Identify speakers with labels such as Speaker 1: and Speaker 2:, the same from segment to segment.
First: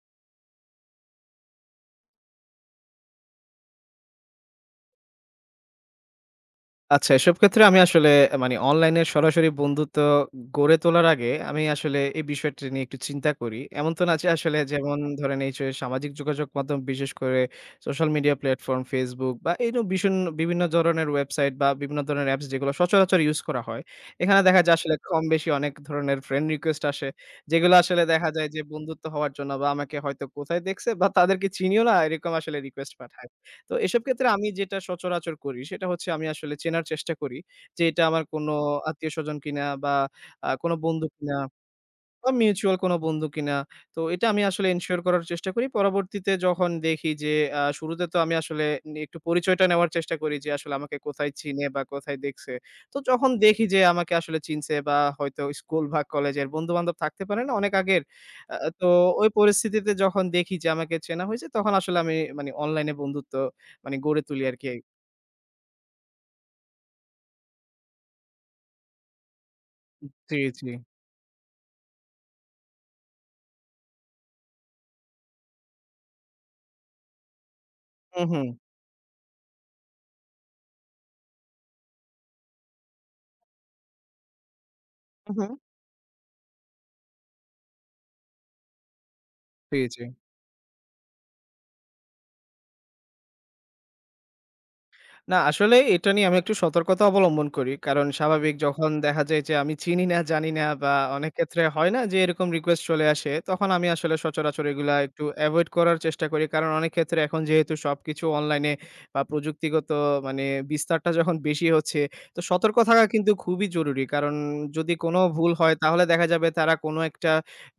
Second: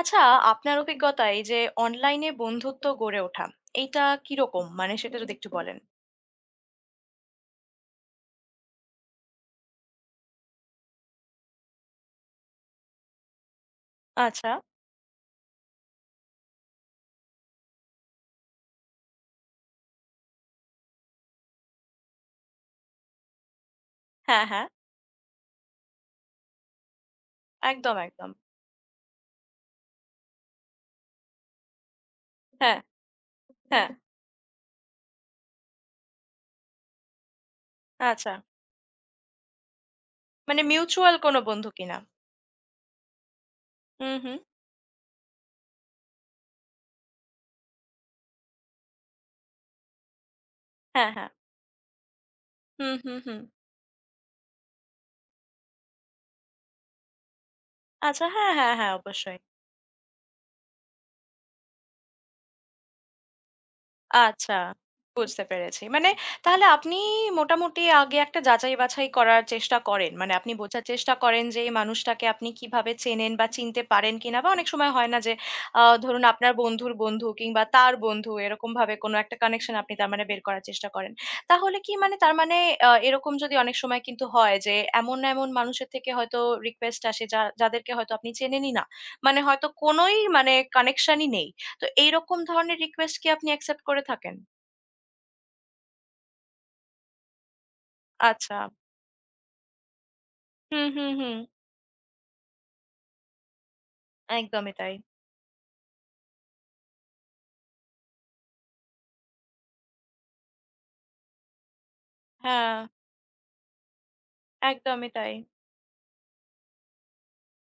Speaker 1: আচ্ছা, আপনার অভিজ্ঞতায় এই যে অনলাইনে বন্ধুত্ব গড়ে ওঠা, এইটা কিরকম? মানে সেটা যদি একটু বলেন।
Speaker 2: আচ্ছা, এসব ক্ষেত্রে আমি আসলে অনলাইনে সরাসরি বন্ধুত্ব গড়ে তোলার আগে আমি আসলে এই বিষয়টি নিয়ে একটু চিন্তা করি। এমন তো না যে
Speaker 1: আচ্ছা।
Speaker 2: আসলে যেমন ধরেন এই যে সামাজিক যোগাযোগ মাধ্যম বিশেষ করে সোশ্যাল মিডিয়া প্ল্যাটফর্ম Facebook বা এইরকম বিভিন্ন ধরনের ওয়েবসাইট বা বিভিন্ন ধরনের অ্যাপস যেগুলো সচরাচর ইউজ করা হয়। এখানে
Speaker 1: হ্যাঁ,
Speaker 2: দেখা
Speaker 1: হ্যাঁ।
Speaker 2: যায় আসলে কম বেশি অনেক ধরনের ফ্রেন্ড রিকোয়েস্ট আসে। যেগুলো
Speaker 1: একদম,
Speaker 2: আসলে দেখা
Speaker 1: একদম।
Speaker 2: যায় যে বন্ধুত্ব হওয়ার জন্য বা আমাকে হয়তো কোথায় দেখছে বা তাদেরকে চিনিও না এরকম আসলে
Speaker 1: হ্যাঁ,
Speaker 2: রিকোয়েস্ট পাঠায়। তো
Speaker 1: হ্যাঁ।
Speaker 2: এসব ক্ষেত্রে আমি যেটা সচরাচর করি সেটা হচ্ছে আমি আসলে চেনার চেষ্টা করি যে এটা আমার
Speaker 1: আচ্ছা।
Speaker 2: কোনো আত্মীয়স্বজন কিনা বা
Speaker 1: মানে
Speaker 2: কোনো বন্ধু
Speaker 1: মিউচুয়াল
Speaker 2: কিনা।
Speaker 1: কোনো বন্ধু কিনা।
Speaker 2: বা মিউচুয়াল কোনো বন্ধু কিনা। তো
Speaker 1: হুম,
Speaker 2: এটা
Speaker 1: হুম।
Speaker 2: আমি আসলে এনশিওর করার চেষ্টা করি। পরবর্তীতে যখন দেখি যে শুরুতে তো আমি আসলে একটু পরিচয়টা নেওয়ার চেষ্টা করি যে আসলে আমাকে
Speaker 1: হ্যাঁ, হ্যাঁ।
Speaker 2: কোথায় চিনে বা কোথায় দেখছে।
Speaker 1: হুম,
Speaker 2: তো
Speaker 1: হুম,
Speaker 2: যখন
Speaker 1: হুম।
Speaker 2: দেখি যে আমাকে আসলে চিনছে বা হয়তো স্কুল বা কলেজের বন্ধু-বান্ধব থাকতে পারে না অনেক আগের।
Speaker 1: আচ্ছা। হ্যাঁ, হ্যাঁ,
Speaker 2: তো
Speaker 1: হ্যাঁ।
Speaker 2: ওই
Speaker 1: অবশ্যই।
Speaker 2: পরিস্থিতিতে যখন দেখি যে আমাকে চেনা হইছে তখন আসলে আমি অনলাইনে বন্ধুত্ব গড়ে তুলি
Speaker 1: আচ্ছা,
Speaker 2: আরকি।
Speaker 1: বুঝতে পেরেছি। মানে তাহলে আপনি মোটামুটি আগে একটা যাচাই-বাছাই করার চেষ্টা করেন। মানে
Speaker 2: জি,
Speaker 1: আপনি
Speaker 2: জি।
Speaker 1: বোঝার চেষ্টা করেন যে এই মানুষটাকে আপনি কিভাবে চেনেন বা চিনতে পারেন কিনা বা অনেক সময় হয় না যে ধরুন আপনার বন্ধুর বন্ধু কিংবা তার
Speaker 2: হু,
Speaker 1: বন্ধু
Speaker 2: হু।
Speaker 1: এরকমভাবে কোনো একটা কানেকশন আপনি তার মানে বের করার চেষ্টা করেন। তাহলে কি মানে তার মানে এরকম যদি অনেক সময় কিন্তু হয় যে এমন,
Speaker 2: হু, হু।
Speaker 1: এমন মানুষের থেকে হয়তো রিকোয়েস্ট আসে যাদেরকে হয়তো আপনি চেনেনই না। মানে হয়তো
Speaker 2: জি, জি।
Speaker 1: কোনোই মানে কানেকশনই নেই। তো এইরকম ধরনের রিকোয়েস্ট কি আপনি অ্যাকসেপ্ট করে থাকেন?
Speaker 2: না আসলে এটা নিয়ে আমি একটু সতর্কতা অবলম্বন করি। কারণ স্বাভাবিক
Speaker 1: আচ্ছা।
Speaker 2: যখন দেখা যায় যে আমি চিনি না, জানি না
Speaker 1: হুম,
Speaker 2: বা
Speaker 1: হুম,
Speaker 2: অনেক
Speaker 1: হুম।
Speaker 2: ক্ষেত্রে হয় না যে এরকম রিকোয়েস্ট চলে আসে, তখন আমি আসলে সচরাচর
Speaker 1: একদমই তাই।
Speaker 2: এগুলা একটু এভয়েড করার চেষ্টা করি। কারণ অনেক ক্ষেত্রে এখন যেহেতু সবকিছু অনলাইনে বা প্রযুক্তিগত মানে বিস্তারটা যখন বেশি হচ্ছে, তো
Speaker 1: হ্যাঁ,
Speaker 2: সতর্ক থাকা কিন্তু খুবই জরুরি। কারণ যদি
Speaker 1: একদমই
Speaker 2: কোনো
Speaker 1: তাই।
Speaker 2: ভুল হয় তাহলে দেখা যাবে তারা কোনো একটা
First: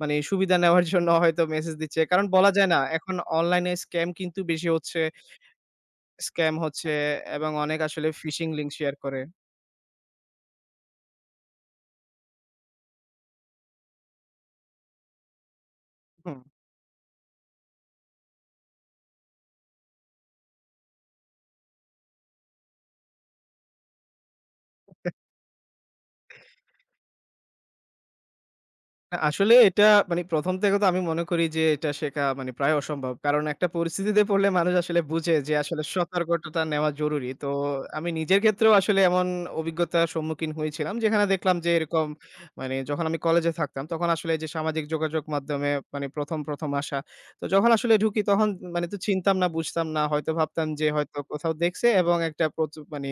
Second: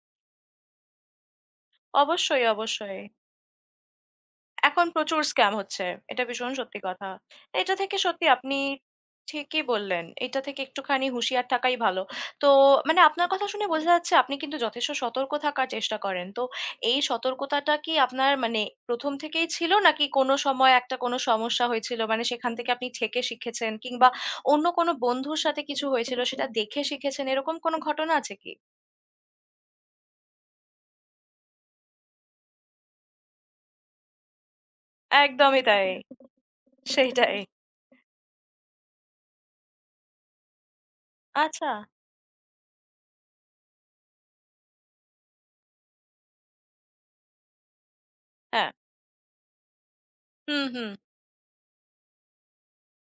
Speaker 2: সুবিধা নেওয়ার জন্য হয়তো মেসেজ দিচ্ছে। কারণ
Speaker 1: অবশ্যই,
Speaker 2: বলা যায় না
Speaker 1: অবশ্যই।
Speaker 2: এখন অনলাইনে স্ক্যাম কিন্তু বেশি
Speaker 1: এখন
Speaker 2: হচ্ছে।
Speaker 1: প্রচুর স্ক্যাম হচ্ছে। এটা ভীষণ
Speaker 2: স্ক্যাম
Speaker 1: সত্যি
Speaker 2: হচ্ছে
Speaker 1: কথা।
Speaker 2: এবং
Speaker 1: এটা
Speaker 2: অনেক
Speaker 1: থেকে
Speaker 2: আসলে
Speaker 1: সত্যি
Speaker 2: ফিশিং
Speaker 1: আপনি
Speaker 2: লিঙ্ক শেয়ার করে।
Speaker 1: ঠিকই বললেন। এটা থেকে একটুখানি হুঁশিয়ার থাকাই ভালো। তো মানে আপনার কথা শুনে বোঝা যাচ্ছে আপনি কিন্তু যথেষ্ট সতর্ক থাকার চেষ্টা করেন।
Speaker 2: হুম।
Speaker 1: তো এই সতর্কতাটা কি আপনার মানে ১ম থেকেই ছিল নাকি কোনো সময় একটা কোনো সমস্যা হয়েছিল? মানে সেখান থেকে আপনি ঠেকে শিখেছেন কিংবা অন্য কোনো বন্ধুর সাথে কিছু হয়েছিল সেটা দেখে শিখেছেন এরকম কোনো ঘটনা আছে কি?
Speaker 2: না, আসলে এটা ১ম থেকে তো আমি মনে করি যে এটা শেখা মানে প্রায় অসম্ভব। কারণ একটা পরিস্থিতিতে পড়লে মানুষ আসলে বুঝে যে
Speaker 1: একদমই
Speaker 2: আসলে
Speaker 1: তাই।
Speaker 2: সতর্কতাটা নেওয়া জরুরি।
Speaker 1: সেটাই।
Speaker 2: তো আমি নিজের ক্ষেত্রেও আসলে এমন অভিজ্ঞতার সম্মুখীন হয়েছিলাম। যেখানে দেখলাম
Speaker 1: আচ্ছা।
Speaker 2: যে এরকম যখন আমি কলেজে থাকতাম তখন আসলে যে সামাজিক যোগাযোগ মাধ্যমে মানে ১ম আসা। তো যখন আসলে ঢুকি তখন
Speaker 1: হ্যাঁ।
Speaker 2: তো চিনতাম না, বুঝতাম না। হয়তো
Speaker 1: হুম,
Speaker 2: ভাবতাম যে
Speaker 1: হুম।
Speaker 2: হয়তো কোথাও দেখছে এবং একটা প্রচুর মানে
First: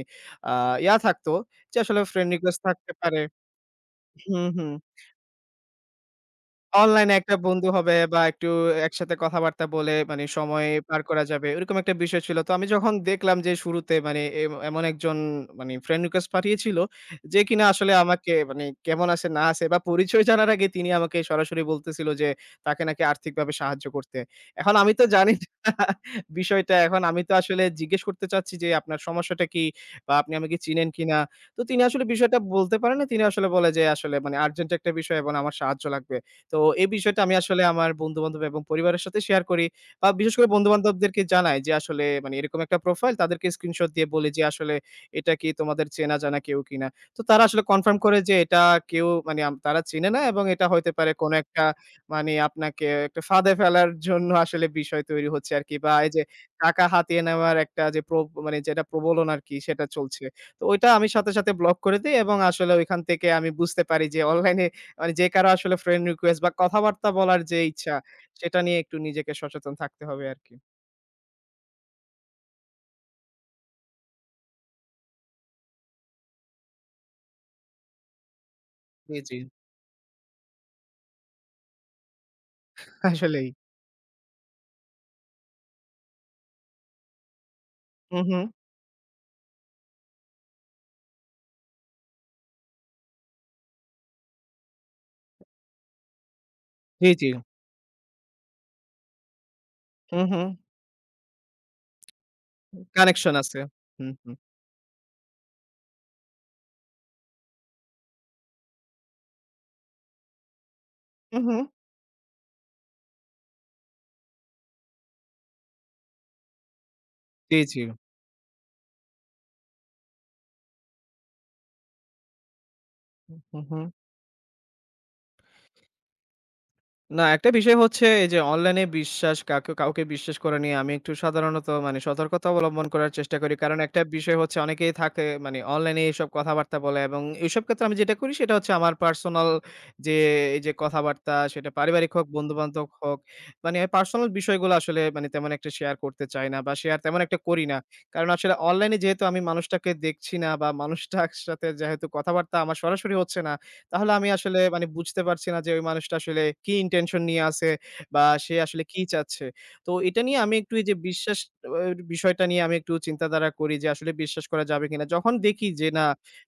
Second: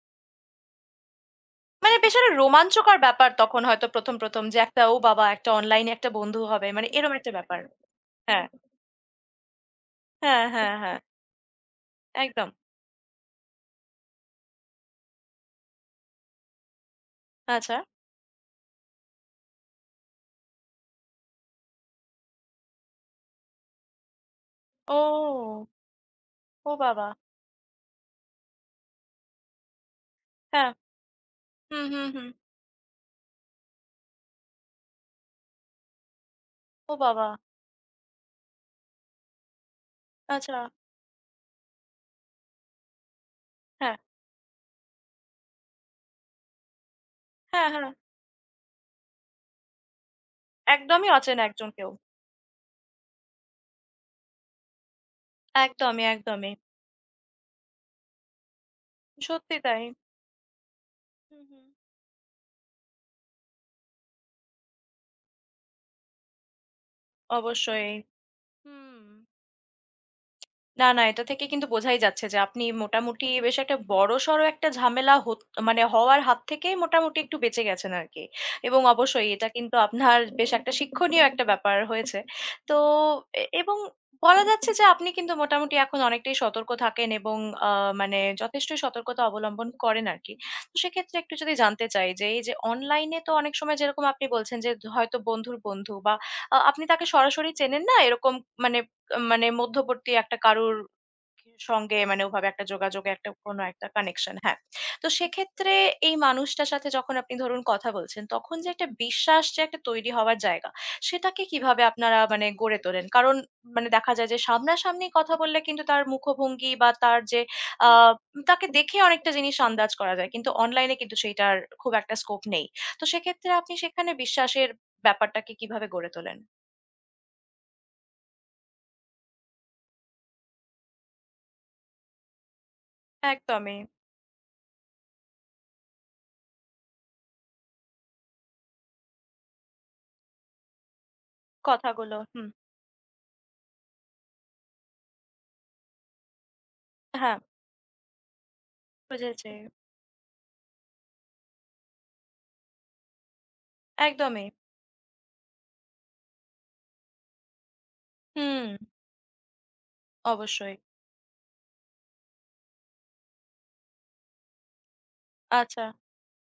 Speaker 2: আ ইয়া থাকতো যে
Speaker 1: মানে
Speaker 2: আসলে
Speaker 1: বেশ
Speaker 2: ফ্রেন্ড
Speaker 1: একটা
Speaker 2: রিকোয়েস্ট থাকতে
Speaker 1: রোমাঞ্চকর
Speaker 2: পারে।
Speaker 1: ব্যাপার তখন হয়তো ১ম, ১ম
Speaker 2: হুম,
Speaker 1: যে
Speaker 2: হুম।
Speaker 1: একটা ও বাবা! একটা অনলাইনে একটা বন্ধু হবে। মানে
Speaker 2: অনলাইনে
Speaker 1: এরকম একটা
Speaker 2: একটা
Speaker 1: ব্যাপার।
Speaker 2: বন্ধু হবে বা
Speaker 1: হ্যাঁ,
Speaker 2: একটু একসাথে কথাবার্তা বলে মানে
Speaker 1: হ্যাঁ,
Speaker 2: সময়
Speaker 1: হ্যাঁ, হ্যাঁ।
Speaker 2: পার করা যাবে। ওইরকম একটা বিষয় ছিল।
Speaker 1: একদম।
Speaker 2: তো আমি যখন দেখলাম যে শুরুতে মানে এমন একজন ফ্রেন্ড রিকোয়েস্ট পাঠিয়েছিল যে কিনা
Speaker 1: আচ্ছা।
Speaker 2: আসলে আমাকে মানে কেমন আছে না আছে বা পরিচয় জানার আগে তিনি আমাকে সরাসরি বলতেছিল যে তাকে নাকি আর্থিকভাবে সাহায্য করতে। এখন আমি তো জানি
Speaker 1: ও!
Speaker 2: না
Speaker 1: ও
Speaker 2: বিষয়টা। এখন
Speaker 1: বাবা!
Speaker 2: আমি তো আসলে জিজ্ঞেস করতে চাচ্ছি যে আপনার সমস্যাটা কি? বা আপনি আমাকে
Speaker 1: হ্যাঁ।
Speaker 2: চিনেন কিনা? তো তিনি
Speaker 1: হুম,
Speaker 2: আসলে
Speaker 1: হুম, হুম।
Speaker 2: বিষয়টা বলতে পারে না। তিনি আসলে বলে যে আসলে মানে আর্জেন্ট একটা বিষয় এবং আমার সাহায্য লাগবে। তো এই
Speaker 1: ও
Speaker 2: বিষয়টা
Speaker 1: বাবা!
Speaker 2: আমি আসলে আমার বন্ধু-বান্ধব এবং পরিবারের সাথে শেয়ার করি। বা বিশেষ করে
Speaker 1: আচ্ছা।
Speaker 2: বন্ধু-বান্ধবদেরকে জানাই যে আসলে মানে এরকম একটা প্রোফাইল তাদেরকে স্ক্রিনশট
Speaker 1: হ্যাঁ,
Speaker 2: দিয়ে বলি যে আসলে এটা কি তোমাদের চেনা জানা কেউ কিনা। তো তারা আসলে
Speaker 1: হ্যাঁ, হ্যাঁ।
Speaker 2: কনফার্ম করে যে এটা কেউ মানে তারা চিনে না এবং এটা হইতে পারে
Speaker 1: একদমই
Speaker 2: কোনো
Speaker 1: অচেনা
Speaker 2: একটা
Speaker 1: একজন কেউ।
Speaker 2: আপনাকে একটা ফাঁদে ফেলার জন্য আসলে বিষয় তৈরি হচ্ছে আরকি। বা
Speaker 1: একদমই,
Speaker 2: এই যে
Speaker 1: একদমই।
Speaker 2: টাকা হাতিয়ে নেওয়ার একটা যে মানে যেটা প্রবলন আরকি
Speaker 1: সত্যি তাই।
Speaker 2: সেটা চলছে। তো ওইটা আমি সাথে,
Speaker 1: হুম,
Speaker 2: সাথে
Speaker 1: হুম।
Speaker 2: ব্লক করে দেই এবং আসলে ওইখান থেকে আমি বুঝতে পারি যে অনলাইনে যে কারো আসলে ফ্রেন্ড রিকোয়েস্ট বা কথাবার্তা বলার যে
Speaker 1: অবশ্যই।
Speaker 2: ইচ্ছা, সেটা নিয়ে একটু
Speaker 1: হুম।
Speaker 2: নিজেকে সচেতন থাকতে হবে আরকি।
Speaker 1: না, না, এটা থেকে কিন্তু বোঝাই যাচ্ছে যে আপনি মোটামুটি বেশ একটা বড়সড় একটা ঝামেলা হত মানে হওয়ার হাত থেকেই মোটামুটি একটু বেঁচে গেছেন আরকি। এবং
Speaker 2: জি,
Speaker 1: অবশ্যই
Speaker 2: জি।
Speaker 1: এটা কিন্তু আপনার বেশ একটা শিক্ষণীয় একটা ব্যাপার হয়েছে। তো
Speaker 2: আসলেই।
Speaker 1: এবং বলা যাচ্ছে যে আপনি কিন্তু মোটামুটি এখন অনেকটাই সতর্ক থাকেন এবং আ
Speaker 2: হু,
Speaker 1: মানে
Speaker 2: হু।
Speaker 1: যথেষ্টই সতর্কতা অবলম্বন করেন আরকি। তো সেক্ষেত্রে একটু যদি জানতে চাই যে এই যে অনলাইনে তো অনেক সময় যেরকম আপনি বলছেন যে হয়তো বন্ধুর বন্ধু বা আপনি তাকে
Speaker 2: জি, জি।
Speaker 1: সরাসরি চেনেন না এরকম মানে মানে মধ্যবর্তী
Speaker 2: হু,
Speaker 1: একটা
Speaker 2: হু।
Speaker 1: কারুর সঙ্গে মানে ওভাবে একটা যোগাযোগে একটা
Speaker 2: কানেকশন আছে।
Speaker 1: কোনো একটা
Speaker 2: হু, হু।
Speaker 1: কানেকশন। হ্যাঁ। তো সেক্ষেত্রে এই মানুষটার সাথে যখন আপনি ধরুন কথা বলছেন, তখন যে একটা বিশ্বাস যে একটা তৈরি হওয়ার জায়গা,
Speaker 2: হু,
Speaker 1: সেটাকে
Speaker 2: হু।
Speaker 1: কিভাবে আপনারা মানে গড়ে তোলেন? কারণ মানে দেখা যায় যে সামনাসামনি কথা বললে কিন্তু তার মুখভঙ্গি বা তার যে
Speaker 2: জি, জি।
Speaker 1: আ তাকে দেখে অনেকটা জিনিস আন্দাজ করা যায়। কিন্তু অনলাইনে কিন্তু সেইটার খুব একটা স্কোপ নেই। তো সেক্ষেত্রে
Speaker 2: হু,
Speaker 1: আপনি
Speaker 2: হু।
Speaker 1: সেখানে বিশ্বাসের ব্যাপারটাকে কিভাবে গড়ে তোলেন?
Speaker 2: না, একটা বিষয় হচ্ছে এই যে অনলাইনে বিশ্বাস কাউকে বিশ্বাস করা নিয়ে আমি একটু সাধারণত মানে সতর্কতা অবলম্বন করার চেষ্টা করি। কারণ
Speaker 1: একদমই।
Speaker 2: একটা বিষয় হচ্ছে অনেকেই থাকে মানে অনলাইনে এসব কথাবার্তা বলে এবং এসব ক্ষেত্রে আমি যেটা করি সেটা হচ্ছে আমার পার্সোনাল যে এই যে কথাবার্তা সেটা পারিবারিক
Speaker 1: কথাগুলো।
Speaker 2: হোক,
Speaker 1: হুম।
Speaker 2: বন্ধু-বান্ধব হোক, পার্সোনাল বিষয়গুলো আসলে মানে তেমন একটা শেয়ার করতে চাই না বা শেয়ার তেমন একটা
Speaker 1: হ্যাঁ।
Speaker 2: করি না। কারণ আসলে অনলাইনে যেহেতু আমি
Speaker 1: বুঝেছি।
Speaker 2: মানুষটাকে দেখছি না বা মানুষটার সাথে যেহেতু কথাবার্তা আমার সরাসরি হচ্ছে না তাহলে আমি
Speaker 1: একদমই।
Speaker 2: আসলে বুঝতে পারছি না যে ওই মানুষটা আসলে কি ইনটেনশন নিয়ে আছে বা সে
Speaker 1: হুম,
Speaker 2: আসলে কি চাচ্ছে। তো এটা নিয়ে আমি একটু
Speaker 1: অবশ্যই।
Speaker 2: এই যে বিশ্বাস অ বিষয়টা নিয়ে আমি একটু চিন্তাধারা করি যে আসলে বিশ্বাস করা যাবে কিনা। যখন দেখি
Speaker 1: আচ্ছা,
Speaker 2: যে না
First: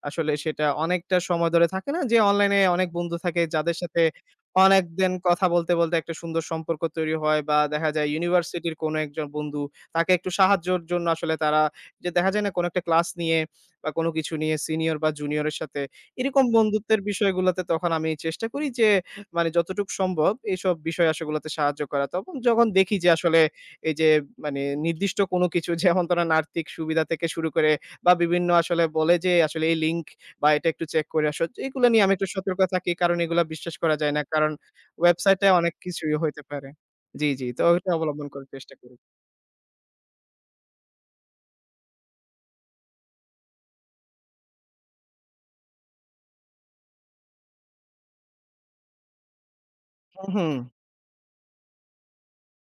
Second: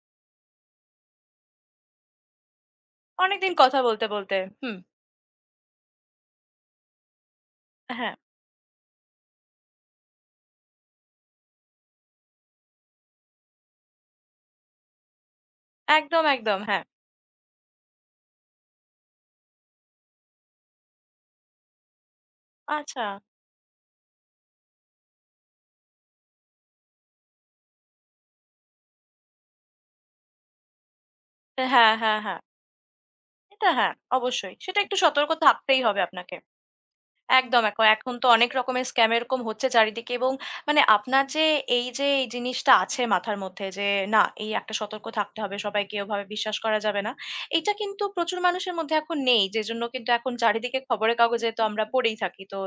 Speaker 2: আসলে সেটা অনেকটা সময় ধরে থাকে না যে অনলাইনে অনেক বন্ধু থাকে
Speaker 1: অনেকদিন
Speaker 2: যাদের
Speaker 1: কথা
Speaker 2: সাথে
Speaker 1: বলতে, বলতে হুম,
Speaker 2: অনেকদিন কথা বলতে, বলতে একটা সুন্দর সম্পর্ক তৈরি হয় বা দেখা যায়
Speaker 1: হ্যাঁ,
Speaker 2: ইউনিভার্সিটির কোনো একজন বন্ধু তাকে একটু সাহায্যর জন্য আসলে তারা যে দেখা যায় না কোনো একটা ক্লাস নিয়ে বা কোনো কিছু নিয়ে সিনিয়র বা জুনিয়রের সাথে
Speaker 1: একদম,
Speaker 2: এরকম
Speaker 1: একদম, হ্যাঁ।
Speaker 2: বন্ধুত্বের বিষয়গুলাতে তখন আমি চেষ্টা করি যে মানে যতটুকু সম্ভব এইসব বিষয় আসলেগুলাতে সাহায্য করা। তখন যখন দেখি
Speaker 1: আচ্ছা।
Speaker 2: যে আসলে এই যে মানে নির্দিষ্ট কোনো কিছু যেমন ধরেন আর্থিক সুবিধা থেকে শুরু করে বা বিভিন্ন আসলে বলে যে আসলে এই লিঙ্ক বা এটা একটু চেক করে আসো। এগুলো
Speaker 1: হ্যাঁ,
Speaker 2: নিয়ে আমি
Speaker 1: হ্যাঁ,
Speaker 2: একটু
Speaker 1: হ্যাঁ।
Speaker 2: সতর্ক থাকি কারণ এগুলা
Speaker 1: এটা
Speaker 2: বিশ্বাস
Speaker 1: হ্যাঁ,
Speaker 2: করা যায় না। কারণ
Speaker 1: অবশ্যই। সেটা একটু সতর্ক
Speaker 2: ওয়েবসাইটে অনেক
Speaker 1: থাকতেই হবে
Speaker 2: কিছুই
Speaker 1: আপনাকে।
Speaker 2: হইতে পারে। জি, জি। তো
Speaker 1: একদম
Speaker 2: ওইটা
Speaker 1: এখন
Speaker 2: অবলম্বন
Speaker 1: তো
Speaker 2: করার
Speaker 1: অনেক
Speaker 2: চেষ্টা
Speaker 1: রকমের
Speaker 2: করি।
Speaker 1: স্ক্যাম এরকম হচ্ছে চারিদিকে এবং মানে আপনার যে এই যে এই জিনিসটা আছে মাথার মধ্যে যে না এই একটা সতর্ক থাকতে হবে সবাইকে ওভাবে বিশ্বাস করা যাবে না। এইটা কিন্তু প্রচুর মানুষের মধ্যে এখন নেই। যেজন্য কিন্তু
Speaker 2: হুম,
Speaker 1: এখন
Speaker 2: হুম।
Speaker 1: চারিদিকে খবরের কাগজে তো আমরা পড়েই থাকি। তো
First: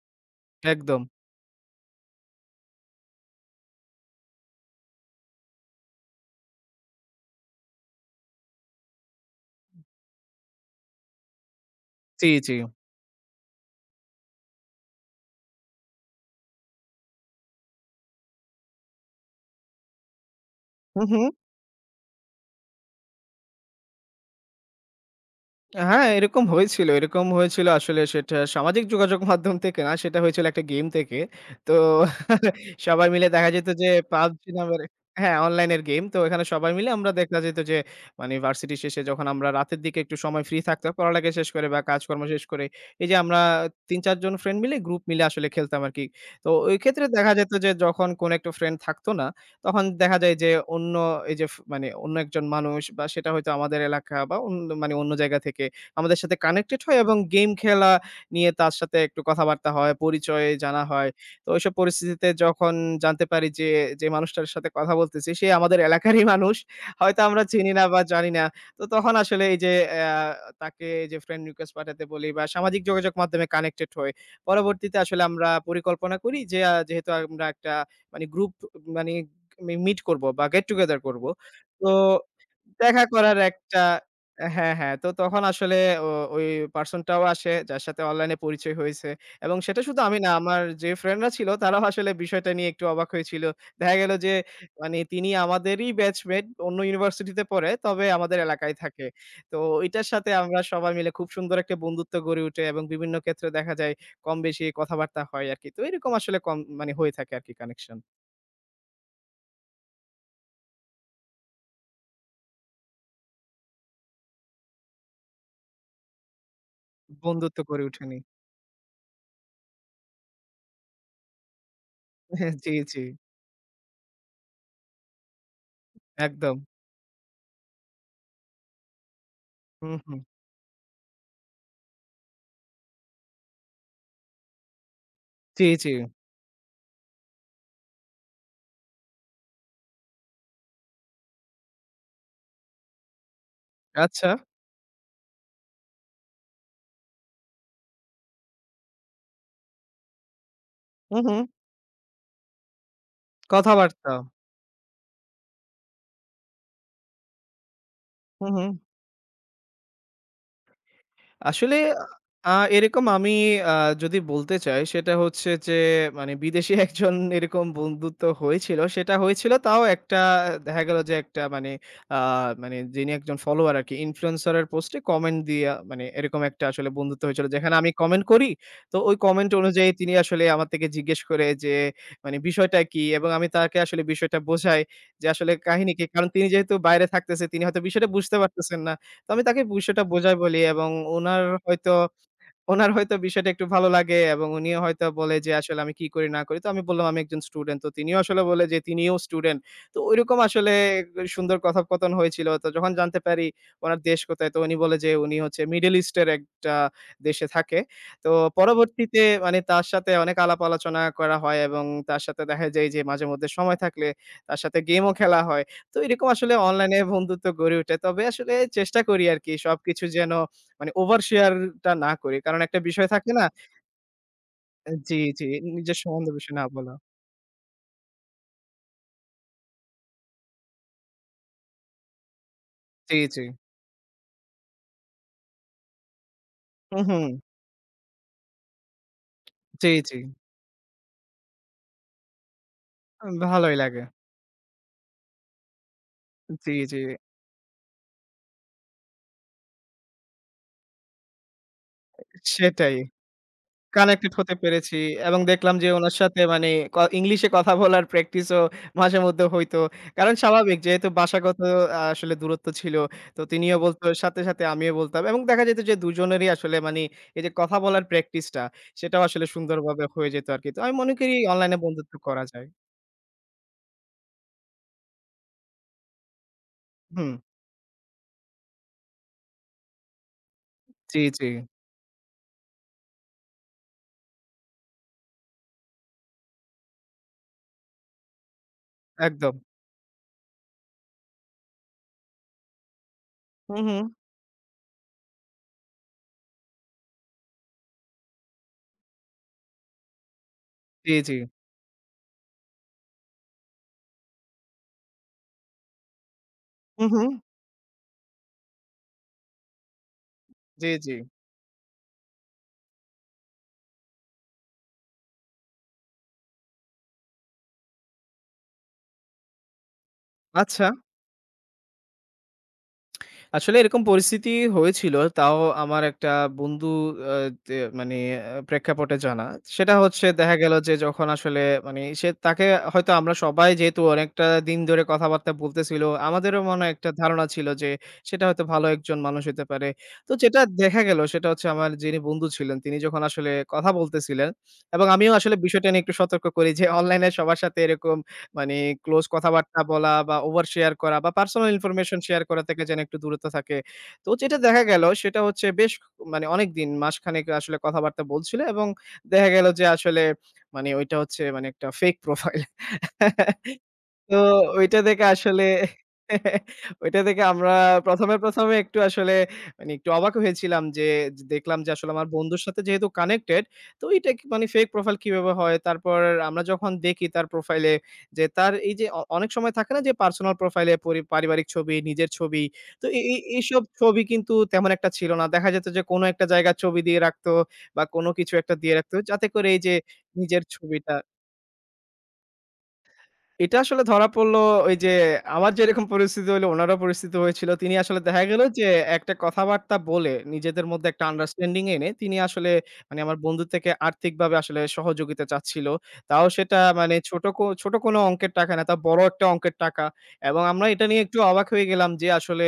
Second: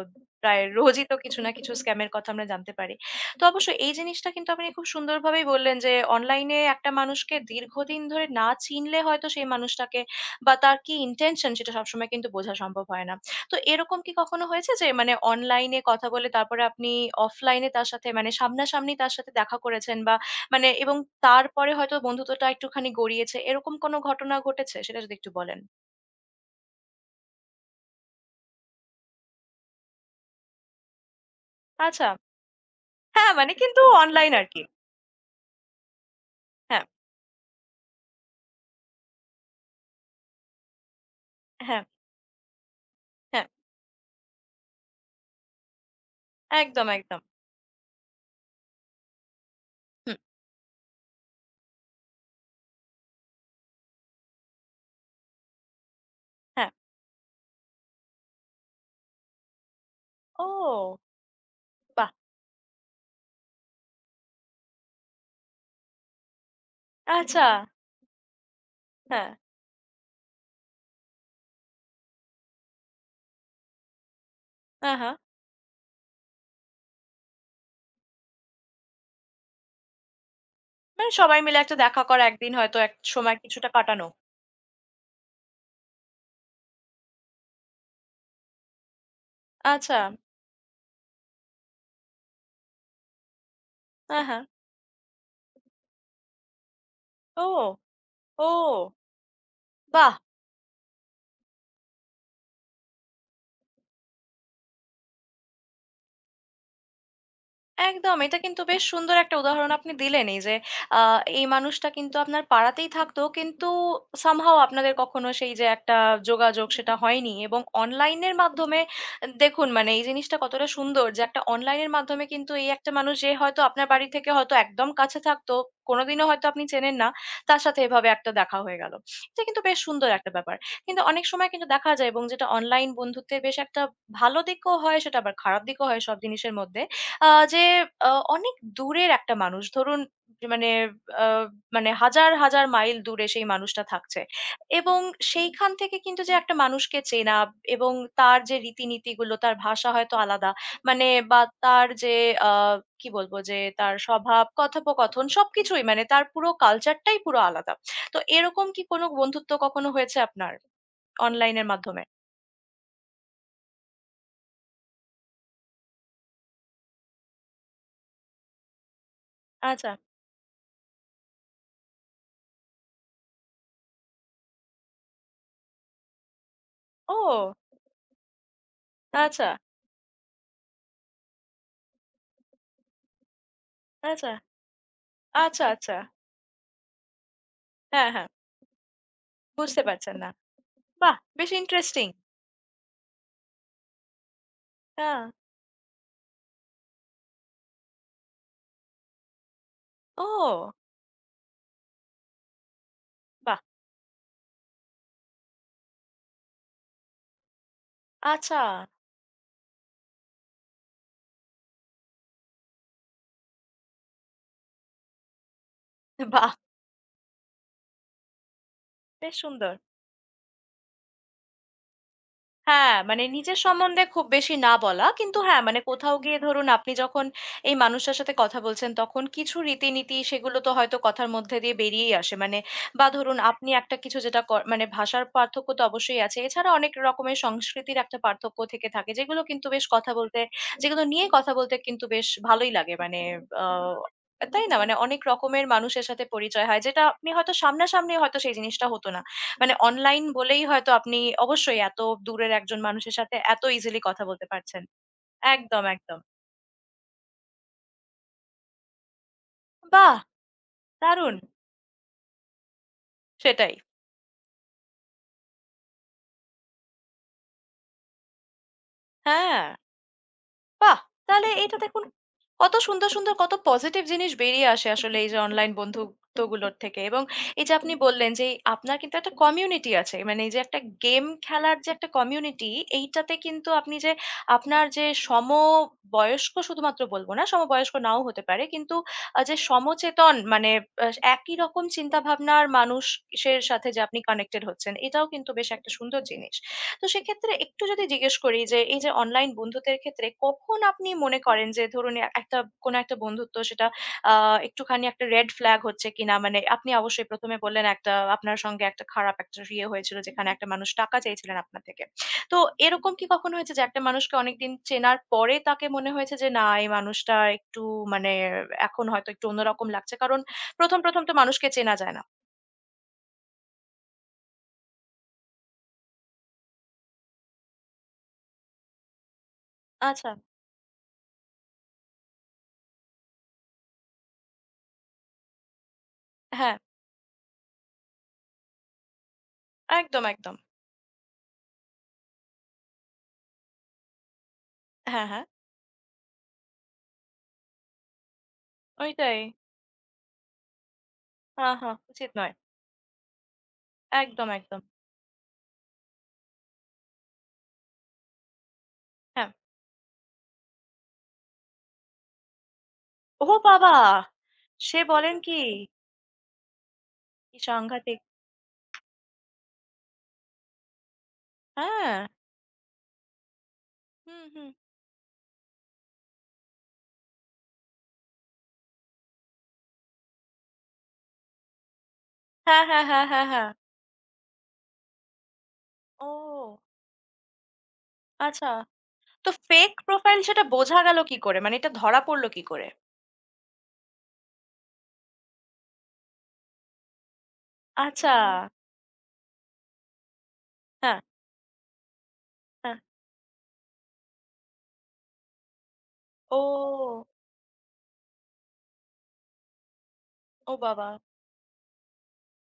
Speaker 1: প্রায়
Speaker 2: একদম।
Speaker 1: রোজই তো কিছু না কিছু স্ক্যামের কথা আমরা জানতে পারি। তো অবশ্য এই জিনিসটা কিন্তু আপনি খুব সুন্দরভাবেই বললেন যে অনলাইনে একটা মানুষকে দীর্ঘদিন ধরে না চিনলে হয়তো সেই মানুষটাকে বা তার কি ইনটেনশন সেটা সবসময়
Speaker 2: জি,
Speaker 1: কিন্তু
Speaker 2: জি।
Speaker 1: বোঝা সম্ভব হয় না। তো এরকম কি কখনো হয়েছে যে মানে অনলাইনে কথা বলে তারপরে আপনি অফলাইনে তার সাথে মানে সামনাসামনি তার সাথে দেখা করেছেন বা মানে এবং
Speaker 2: হু, হু।
Speaker 1: তারপরে হয়তো বন্ধুত্বটা একটুখানি গড়িয়েছে এরকম কোনো ঘটনা ঘটেছে সেটা যদি একটু বলেন?
Speaker 2: হ্যাঁ, এরকম হয়েছিল আসলে সেটা সামাজিক যোগাযোগ মাধ্যম থেকে না, সেটা হয়েছিল একটা গেম থেকে। তো
Speaker 1: আচ্ছা।
Speaker 2: সবাই মিলে
Speaker 1: হ্যাঁ,
Speaker 2: দেখা
Speaker 1: মানে
Speaker 2: যেত
Speaker 1: কিন্তু
Speaker 2: যে
Speaker 1: অনলাইন
Speaker 2: PUBG
Speaker 1: আরকি।
Speaker 2: নামের হ্যাঁ, অনলাইনের গেম। তো এখানে সবাই
Speaker 1: হ্যাঁ,
Speaker 2: মিলে আমরা দেখা যেত যে ভার্সিটি শেষে যখন আমরা রাতের দিকে একটু সময় ফ্রি থাকতাম, পড়ালেখা শেষ করে বা
Speaker 1: হ্যাঁ,
Speaker 2: কাজকর্ম শেষ করে, এই যে আমরা
Speaker 1: হ্যাঁ।
Speaker 2: ৩-৪ জন ফ্রেন্ড মিলে গ্রুপ মিলে আসলে খেলতাম আরকি। তো ওই
Speaker 1: একদম,
Speaker 2: ক্ষেত্রে
Speaker 1: একদম।
Speaker 2: দেখা যেত যে যখন কোনো একটা ফ্রেন্ড থাকতো না, তখন
Speaker 1: হুম,
Speaker 2: দেখা যায় যে অন্য এই যে মানে অন্য একজন মানুষ বা সেটা হয়তো আমাদের এলাকা বা অন্য মানে অন্য জায়গা থেকে আমাদের সাথে
Speaker 1: হ্যাঁ।
Speaker 2: কানেক্টেড হয় এবং গেম খেলা নিয়ে তার সাথে একটু কথাবার্তা হয়, পরিচয়
Speaker 1: ও!
Speaker 2: জানা হয়। তো ওইসব
Speaker 1: বাহ!
Speaker 2: পরিস্থিতিতে যখন জানতে পারি যে, যে মানুষটার সাথে কথা বলতেছি সে আমাদের এলাকারই মানুষ। হয়তো আমরা
Speaker 1: আচ্ছা।
Speaker 2: চিনি না বা জানি না। তো তখন
Speaker 1: হ্যাঁ।
Speaker 2: আসলে এই যে তাকে যে ফ্রেন্ড রিকোয়েস্ট পাঠাতে বলি বা সামাজিক যোগাযোগ মাধ্যমে কানেক্টেড হই। পরবর্তীতে
Speaker 1: হ্যাঁ।
Speaker 2: আসলে আমরা পরিকল্পনা করি যে যেহেতু আমরা একটা গ্রুপ মানে মিট করব বা গেট টুগেদার
Speaker 1: মানে
Speaker 2: করব।
Speaker 1: সবাই মিলে একটা
Speaker 2: তো
Speaker 1: দেখা করা একদিন হয়তো এক
Speaker 2: দেখা করার
Speaker 1: সময় কিছুটা
Speaker 2: একটা
Speaker 1: কাটানো।
Speaker 2: হ্যাঁ, হ্যাঁ। তো তখন আসলে ও ওই পারসন টাও আসে যার সাথে অনলাইনে পরিচয় হয়েছে এবং সেটা
Speaker 1: আচ্ছা।
Speaker 2: শুধু আমি না আমার যে ফ্রেন্ডরা ছিল তারাও আসলে বিষয়টা নিয়ে একটু অবাক হয়েছিল। দেখা গেল যে
Speaker 1: হ্যাঁ।
Speaker 2: তিনি আমাদেরই ব্যাচমেট অন্য ইউনিভার্সিটিতে পড়ে
Speaker 1: ও!
Speaker 2: তবে আমাদের এলাকায়
Speaker 1: ও!
Speaker 2: থাকে। তো এটার
Speaker 1: বাহ!
Speaker 2: সাথে আমরা সবাই মিলে খুব সুন্দর একটা বন্ধুত্ব গড়ে উঠে এবং বিভিন্ন ক্ষেত্রে দেখা যায় কম বেশি কথাবার্তা হয় আরকি। তো এরকম আসলে কম মানে হয়ে থাকে আরকি কানেকশন।
Speaker 1: একদম। এটা কিন্তু বেশ সুন্দর একটা উদাহরণ আপনি দিলেনই যে, আ এই মানুষটা কিন্তু আপনার পাড়াতেই থাকতো। কিন্তু somehow আপনাদের কখনো সেই যে একটা যোগাযোগ সেটা হয়নি।
Speaker 2: বন্ধুত্ব
Speaker 1: এবং
Speaker 2: গড়ে ওঠেনি।
Speaker 1: অনলাইনের মাধ্যমে দেখুন মানে এই জিনিসটা কতটা সুন্দর যে একটা অনলাইনের মাধ্যমে কিন্তু এই
Speaker 2: জি,
Speaker 1: একটা
Speaker 2: জি।
Speaker 1: মানুষ যে হয়তো আপনার বাড়ি থেকে হয়তো একদম কাছে থাকতো, কোনোদিনও হয়তো
Speaker 2: একদম।
Speaker 1: আপনি চেনেন না, তার সাথে এভাবে একটা দেখা হয়ে গেল। এটা কিন্তু বেশ
Speaker 2: হুম,
Speaker 1: সুন্দর
Speaker 2: হুম।
Speaker 1: একটা ব্যাপার। কিন্তু অনেক সময় কিন্তু দেখা যায় এবং যেটা অনলাইন বন্ধুত্বের বেশ একটা ভালো দিকও হয়, সেটা আবার খারাপ
Speaker 2: জি,
Speaker 1: দিকও
Speaker 2: জি।
Speaker 1: হয় সব জিনিসের মধ্যে। আ যে আ অনেক দূরের একটা মানুষ। ধরুন যে মানে আ মানে হাজার, হাজার মাইল দূরে সেই মানুষটা থাকছে।
Speaker 2: আচ্ছা।
Speaker 1: এবং সেইখান থেকে কিন্তু যে একটা মানুষকে চেনা এবং তার যে রীতিনীতিগুলো, তার ভাষা হয়তো আলাদা। মানে
Speaker 2: হু, হু।
Speaker 1: বা তার যে আ কি বলবো যে তার
Speaker 2: কথাবার্তা।
Speaker 1: স্বভাব, কথোপকথন সবকিছুই মানে তার পুরো কালচারটাই পুরো আলাদা। তো
Speaker 2: হু, হু।
Speaker 1: এরকম কি কোনো বন্ধুত্ব কখনো হয়েছে আপনার? অনলাইনের
Speaker 2: আসলে
Speaker 1: মাধ্যমে?
Speaker 2: আ এরকম আমি আ যদি বলতে চাই সেটা হচ্ছে যে বিদেশী একজন এরকম বন্ধুত্ব হয়েছিল। সেটা হয়েছিল তাও
Speaker 1: আচ্ছা।
Speaker 2: একটা দেখা গেল যে একটা মানে আ মানে যিনি একজন ফলোয়ার আরকি ইনফ্লুয়েন্সার এর পোস্টে কমেন্ট দিয়া মানে এরকম একটা আসলে বন্ধুত্ব হয়েছিল।
Speaker 1: ও!
Speaker 2: যেখানে আমি কমেন্ট করি। তো ওই
Speaker 1: আচ্ছা,
Speaker 2: কমেন্ট অনুযায়ী তিনি আসলে আমার থেকে জিজ্ঞেস করে যে বিষয়টা কি? এবং আমি তাকে আসলে
Speaker 1: আচ্ছা,
Speaker 2: বিষয়টা বোঝাই যে আসলে
Speaker 1: আচ্ছা,
Speaker 2: কাহিনী
Speaker 1: আচ্ছা।
Speaker 2: কি? কারণ তিনি যেহেতু বাইরে থাকতেছে তিনি হয়তো বিষয়টা
Speaker 1: হ্যাঁ, হ্যাঁ।
Speaker 2: বুঝতে পারতেছেন না। তো আমি তাকে
Speaker 1: বুঝতে
Speaker 2: বিষয়টা
Speaker 1: পারছেন না।
Speaker 2: বোঝাই বলি এবং
Speaker 1: বাহ!
Speaker 2: উনার
Speaker 1: বেশ
Speaker 2: হয়তো
Speaker 1: ইন্টারেস্টিং।
Speaker 2: উনার হয়তো বিষয়টা একটু ভালো লাগে এবং উনিও হয়তো
Speaker 1: হ্যাঁ।
Speaker 2: বলে যে আসলে আমি কি করি না করি। তো আমি বললাম আমি একজন স্টুডেন্ট। তো তিনিও আসলে বলে যে তিনিও স্টুডেন্ট। তো ঐরকম
Speaker 1: ও
Speaker 2: আসলে সুন্দর কথোপকথন হয়েছিল। তো যখন জানতে পারি
Speaker 1: বাহ!
Speaker 2: উনার দেশ কোথায় তো উনি বলে যে উনি হচ্ছে মিডল ইস্টের একটা দেশে থাকে। তো
Speaker 1: আচ্ছা।
Speaker 2: পরবর্তীতে মানে তার সাথে অনেক আলাপ আলোচনা করা হয় এবং তার সাথে দেখা যায় যে মাঝেমধ্যে সময় থাকলে তার সাথে গেমও খেলা হয়। তো এরকম
Speaker 1: বাহ!
Speaker 2: আসলে অনলাইনে বন্ধুত্ব গড়ে ওঠে। তবে আসলে চেষ্টা করি
Speaker 1: বেশ
Speaker 2: আরকি
Speaker 1: সুন্দর।
Speaker 2: সবকিছু যেন মানে ওভার শেয়ার টা না করি। কারণ একটা
Speaker 1: হ্যাঁ,
Speaker 2: বিষয়
Speaker 1: মানে
Speaker 2: থাকে না?
Speaker 1: নিজের সম্বন্ধে খুব বেশি না বলা।
Speaker 2: জি,
Speaker 1: কিন্তু
Speaker 2: জি।
Speaker 1: হ্যাঁ, মানে
Speaker 2: নিজের
Speaker 1: কোথাও
Speaker 2: সম্বন্ধে
Speaker 1: গিয়ে
Speaker 2: বেশি না
Speaker 1: ধরুন আপনি
Speaker 2: বলা।
Speaker 1: যখন এই মানুষটার সাথে কথা বলছেন, তখন কিছু রীতিনীতি সেগুলো তো হয়তো কথার মধ্যে দিয়ে বেরিয়েই আসে। মানে বা
Speaker 2: জি,
Speaker 1: ধরুন
Speaker 2: জি।
Speaker 1: আপনি একটা কিছু যেটা মানে ভাষার পার্থক্য তো অবশ্যই আছে। এছাড়া অনেক
Speaker 2: হু, হু।
Speaker 1: রকমের সংস্কৃতির একটা পার্থক্য থেকে থাকে। যেগুলো কিন্তু বেশ
Speaker 2: জি,
Speaker 1: কথা
Speaker 2: জি।
Speaker 1: বলতে যেগুলো নিয়ে কথা বলতে কিন্তু বেশ ভালোই লাগে। মানে আ
Speaker 2: ভালোই লাগে।
Speaker 1: তাই না? মানে অনেক রকমের মানুষের সাথে পরিচয়
Speaker 2: জি,
Speaker 1: হয়।
Speaker 2: জি।
Speaker 1: যেটা আপনি হয়তো সামনাসামনি হয়তো সেই জিনিসটা হতো না। মানে অনলাইন বলেই হয়তো আপনি অবশ্যই এত দূরের একজন
Speaker 2: সেটাই।
Speaker 1: মানুষের সাথে এত ইজিলি কথা
Speaker 2: কানেক্টেড
Speaker 1: বলতে
Speaker 2: হতে
Speaker 1: পারছেন।
Speaker 2: পেরেছি এবং দেখলাম
Speaker 1: একদম,
Speaker 2: যে উনার
Speaker 1: একদম।
Speaker 2: সাথে মানে ইংলিশে কথা বলার প্র্যাকটিস ও মাঝেমধ্যে হইতো।
Speaker 1: বাহ!
Speaker 2: কারণ স্বাভাবিক যেহেতু
Speaker 1: দারুণ।
Speaker 2: ভাষাগত আসলে দূরত্ব ছিল। তো
Speaker 1: সেটাই।
Speaker 2: তিনিও বলতো সাথে, সাথে আমিও বলতাম এবং দেখা যেত যে দুজনেরই আসলে মানে এই যে কথা বলার প্র্যাকটিসটা সেটাও আসলে
Speaker 1: হ্যাঁ।
Speaker 2: সুন্দরভাবে হয়ে যেত আরকি। তো আমি
Speaker 1: বাহ!
Speaker 2: মনে করি
Speaker 1: তাহলে
Speaker 2: অনলাইন
Speaker 1: এটা
Speaker 2: এ
Speaker 1: দেখুন
Speaker 2: বন্ধুত্ব করা যায়।
Speaker 1: কত সুন্দর, সুন্দর কত পজিটিভ জিনিস বেরিয়ে আসে আসলে এই যে অনলাইন বন্ধুত্বগুলোর থেকে এবং
Speaker 2: হুম।
Speaker 1: এই যে আপনি বললেন যে এই আপনার কিন্তু একটা কমিউনিটি আছে। মানে এই যে একটা
Speaker 2: জি,
Speaker 1: গেম
Speaker 2: জি।
Speaker 1: খেলার যে একটা কমিউনিটি এইটাতে কিন্তু আপনি যে আপনার যে সমবয়স্ক শুধুমাত্র বলব না, সমবয়স্ক নাও হতে পারে। কিন্তু
Speaker 2: একদম।
Speaker 1: যে সমচেতন মানে আ একই রকম চিন্তাভাবনার মানুষের
Speaker 2: হুম,
Speaker 1: সাথে যে
Speaker 2: হুম।
Speaker 1: আপনি কানেক্টেড হচ্ছেন এটাও কিন্তু বেশ একটা সুন্দর জিনিস। তো সেক্ষেত্রে একটু যদি জিজ্ঞেস করি যে এই যে অনলাইন বন্ধুত্বের ক্ষেত্রে কখন আপনি
Speaker 2: জি, জি।
Speaker 1: মনে করেন যে ধরুন একটা কোনো একটা বন্ধুত্ব সেটা একটুখানি একটা রেড ফ্ল্যাগ হচ্ছে কিনা মানে আপনি
Speaker 2: হুম, হুম।
Speaker 1: অবশ্যই প্রথমে বললেন একটা আপনার সঙ্গে একটা খারাপ একটা হয়েছিল যেখানে একটা
Speaker 2: জি,
Speaker 1: মানুষ
Speaker 2: জি।
Speaker 1: টাকা চেয়েছিলেন আপনার থেকে তো এরকম কি কখনো হয়েছে যে একটা মানুষকে অনেকদিন চেনার পরে তাকে মনে হয়েছে যে না এই মানুষটা একটু মানে এখন হয়তো একটু অন্যরকম লাগছে কারণ
Speaker 2: আচ্ছা,
Speaker 1: প্রথম প্রথম তো মানুষকে চেনা যায় না
Speaker 2: আসলে এরকম পরিস্থিতি হয়েছিল। তাও আমার একটা বন্ধু আ তে মানে প্রেক্ষাপটে জানা। সেটা হচ্ছে
Speaker 1: আচ্ছা
Speaker 2: দেখা গেল যে যখন আসলে সে তাকে হয়তো আমরা সবাই যেহেতু অনেকটা দিন ধরে কথাবার্তা বলতেছিল, আমাদেরও
Speaker 1: হ্যাঁ
Speaker 2: মনে হয় একটা ধারণা ছিল যে সেটা হয়তো ভালো একজন মানুষ হতে পারে।
Speaker 1: একদম
Speaker 2: তো
Speaker 1: একদম
Speaker 2: যেটা দেখা গেল সেটা হচ্ছে আমার যিনি বন্ধু ছিলেন তিনি যখন আসলে কথা বলতেছিলেন এবং
Speaker 1: হ্যাঁ
Speaker 2: আমিও
Speaker 1: হ্যাঁ
Speaker 2: আসলে বিষয়টা নিয়ে একটু সতর্ক করি যে অনলাইনে সবার সাথে এরকম মানে ক্লোজ
Speaker 1: ওইটাই
Speaker 2: কথাবার্তা বলা বা ওভার শেয়ার করা বা
Speaker 1: হা,
Speaker 2: পার্সোনাল
Speaker 1: হা,
Speaker 2: ইনফরমেশন
Speaker 1: উচিত
Speaker 2: শেয়ার
Speaker 1: নয়।
Speaker 2: করা থেকে যেন একটু দূরত্ব থাকে। তো
Speaker 1: একদম,
Speaker 2: যেটা
Speaker 1: একদম।
Speaker 2: দেখা গেল সেটা হচ্ছে বেশ অনেকদিন মাসখানেক আসলে কথাবার্তা বলছিল এবং দেখা
Speaker 1: হ্যাঁ।
Speaker 2: গেল যে আসলে ওইটা হচ্ছে মানে একটা ফেক প্রোফাইল।
Speaker 1: ওহো বাবা!
Speaker 2: তো ওইটা
Speaker 1: সে
Speaker 2: দেখে
Speaker 1: বলেন কি?
Speaker 2: আসলে ওইটা দেখে
Speaker 1: কি
Speaker 2: আমরা
Speaker 1: সাংঘাতিক!
Speaker 2: ১ম এ একটু আসলে একটু অবাক হয়েছিলাম যে, যে দেখলাম যে আসলে
Speaker 1: হ্যাঁ,
Speaker 2: আমার বন্ধুর সাথে যেহেতু কানেক্টেড তো এটা
Speaker 1: হুম,
Speaker 2: কি মানে
Speaker 1: হুম।
Speaker 2: ফেক প্রোফাইল কিভাবে হয়? তারপর আমরা যখন দেখি তার প্রোফাইলে যে তার এই যে অনেক সময় থাকে না যে পার্সোনাল প্রোফাইলে পারিবারিক ছবি, নিজের ছবি।
Speaker 1: হ্যাঁ, হ্যাঁ,
Speaker 2: তো এই
Speaker 1: হ্যাঁ,
Speaker 2: এই
Speaker 1: হ্যাঁ, হ্যাঁ।
Speaker 2: এইসব ছবি কিন্তু তেমন একটা ছিল না। দেখা যেত যে কোনো একটা জায়গার
Speaker 1: ও
Speaker 2: ছবি দিয়ে রাখতো বা কোনো কিছু
Speaker 1: আচ্ছা।
Speaker 2: একটা দিয়ে রাখতো যাতে
Speaker 1: তো
Speaker 2: করে এই
Speaker 1: ফেক
Speaker 2: যে
Speaker 1: প্রোফাইল
Speaker 2: নিজের
Speaker 1: সেটা বোঝা
Speaker 2: ছবিটা
Speaker 1: গেল কি করে? মানে এটা ধরা পড়ল কি করে?
Speaker 2: এটা আসলে ধরা পড়লো ওই যে আমার যেরকম পরিস্থিতি হইলো উনারও পরিস্থিতি হয়েছিল। তিনি আসলে
Speaker 1: আচ্ছা।
Speaker 2: দেখা গেল যে একটা কথাবার্তা বলে নিজেদের মধ্যে
Speaker 1: হ্যাঁ,
Speaker 2: একটা আন্ডারস্ট্যান্ডিং এনে তিনি আসলে
Speaker 1: হ্যাঁ।
Speaker 2: আমার বন্ধু থেকে আর্থিকভাবে আসলে সহযোগিতা চাচ্ছিল। তাও সেটা মানে
Speaker 1: ও!
Speaker 2: ছোট কোনো অঙ্কের টাকা না, তাও বড় একটা অঙ্কের টাকা। এবং
Speaker 1: ও
Speaker 2: আমরা এটা
Speaker 1: বাবা!
Speaker 2: নিয়ে একটু অবাক হয়ে গেলাম যে আসলে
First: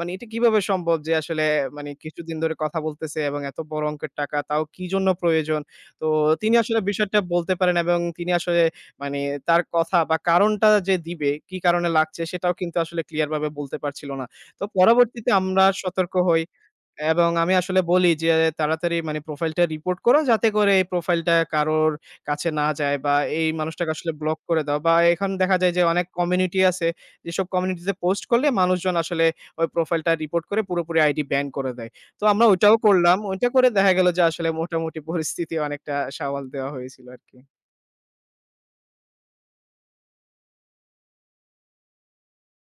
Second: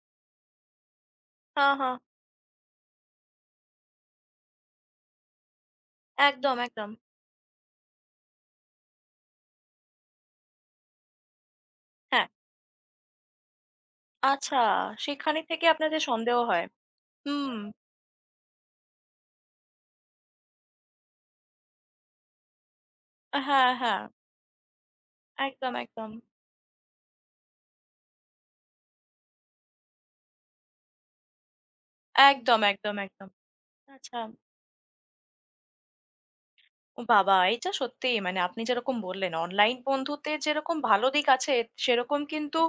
Speaker 2: এটা কিভাবে সম্ভব যে আসলে
Speaker 1: হ্যাঁ, হ্যাঁ।
Speaker 2: কিছুদিন ধরে কথা বলতেছে এবং এত বড় অঙ্কের টাকা তাও কি জন্য প্রয়োজন? তো তিনি
Speaker 1: একদম,
Speaker 2: আসলে
Speaker 1: একদম।
Speaker 2: বিষয়টা বলতে পারেন এবং তিনি আসলে মানে তার কথা বা কারণটা যে দিবে, কি কারণে লাগছে
Speaker 1: হ্যাঁ।
Speaker 2: সেটাও কিন্তু আসলে ক্লিয়ার ভাবে বলতে পারছিল না।
Speaker 1: আচ্ছা,
Speaker 2: তো পরবর্তীতে
Speaker 1: সেখানে
Speaker 2: আমরা
Speaker 1: থেকে আপনাদের
Speaker 2: সতর্ক
Speaker 1: সন্দেহ
Speaker 2: হই
Speaker 1: হয়।
Speaker 2: এবং
Speaker 1: হুম।
Speaker 2: আমি আসলে বলি যে, "তাড়াতাড়ি মানে প্রোফাইলটা রিপোর্ট করো যাতে করে এই প্রোফাইলটা কারোর কাছে না যায় বা এই
Speaker 1: হ্যাঁ,
Speaker 2: মানুষটাকে
Speaker 1: হ্যাঁ।
Speaker 2: আসলে ব্লক করে দাও।" বা এখন দেখা যায়
Speaker 1: একদম,
Speaker 2: যে অনেক
Speaker 1: একদম।
Speaker 2: কমিউনিটি আছে, যেসব কমিউনিটিতে পোস্ট করলে মানুষজন আসলে ওই প্রোফাইলটা রিপোর্ট করে পুরোপুরি আইডি ব্যান করে দেয়। তো আমরা
Speaker 1: একদম,
Speaker 2: ওইটাও
Speaker 1: একদম,
Speaker 2: করলাম।
Speaker 1: একদম।
Speaker 2: ওইটা করে দেখা গেল
Speaker 1: আচ্ছা।
Speaker 2: যে আসলে মোটামুটি পরিস্থিতি অনেকটা সামাল দেওয়া
Speaker 1: ও
Speaker 2: হয়েছিল
Speaker 1: বাবা!
Speaker 2: আরকি।
Speaker 1: এটা সত্যিই মানে আপনি যেরকম বললেন অনলাইন বন্ধুত্বের যেরকম ভালো দিক আছে, সেরকম কিন্তু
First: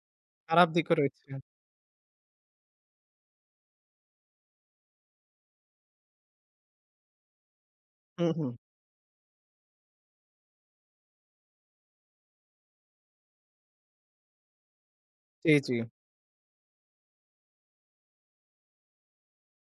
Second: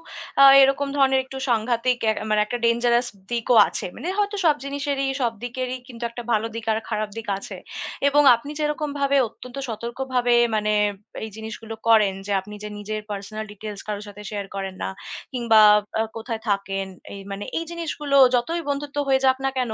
Speaker 2: খারাপ
Speaker 1: এরকম
Speaker 2: দিকও
Speaker 1: ধরনের
Speaker 2: রয়েছে।
Speaker 1: একটু সাংঘাতিক মানে একটা ডেঞ্জারাস দিকও আছে। মানে হয়তো সব জিনিসেরই সব দিকেরই কিন্তু একটা ভালো দিক আর খারাপ দিক আছে। এবং
Speaker 2: হুম, হুম।
Speaker 1: আপনি যেরকমভাবে অত্যন্ত সতর্কভাবে মানে এই জিনিসগুলো করেন যে, আপনি যে নিজের পার্সোনাল ডিটেইলস কারো সাথে শেয়ার করেন না
Speaker 2: জি,
Speaker 1: কিংবা
Speaker 2: জি।
Speaker 1: কোথায় থাকেন এই মানে এই জিনিসগুলো যতই বন্ধুত্ব হয়ে যাক না কেন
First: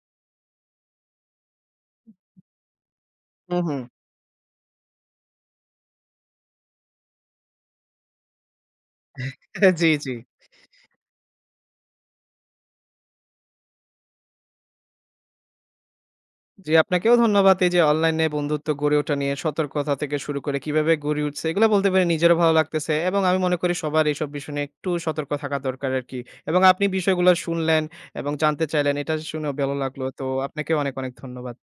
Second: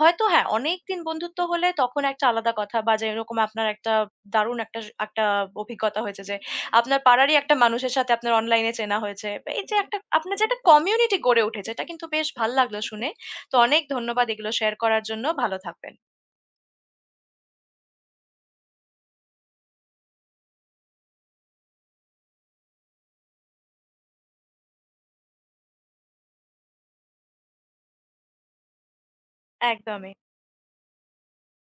Speaker 1: হয়তো হ্যাঁ, অনেকদিন বন্ধুত্ব হলে তখন একটা আলাদা কথা বা যেরকম
Speaker 2: হুম,
Speaker 1: আপনার
Speaker 2: হুম।
Speaker 1: একটা দারুণ একটা একটা অভিজ্ঞতা হয়েছে যে, আপনার পাড়ারই একটা মানুষের সাথে আপনার অনলাইনে চেনা হয়েছে। এই যে
Speaker 2: জি,
Speaker 1: একটা
Speaker 2: জি।
Speaker 1: আপনার যে একটা কমিউনিটি গড়ে উঠেছে, এটা কিন্তু বেশ ভাল লাগলো শুনে। তো অনেক ধন্যবাদ এগুলো শেয়ার করার জন্য। ভালো থাকবেন।
Speaker 2: জি, আপনাকেও ধন্যবাদ। এই যে অনলাইনে বন্ধুত্ব গড়ে ওঠা নিয়ে সতর্কতা থেকে শুরু করে কিভাবে গড়ে উঠছে এগুলো বলতে পেরে নিজেরও ভালো লাগতেছে এবং আমি মনে করি সবার এইসব বিষয় নিয়ে একটু সতর্ক থাকা দরকার আরকি। এবং আপনি বিষয়গুলো শুনলেন এবং জানতে চাইলেন এটা শুনেও ভালো লাগলো।
Speaker 1: একদমই।
Speaker 2: তো আপনাকেও অনেক, অনেক ধন্যবাদ।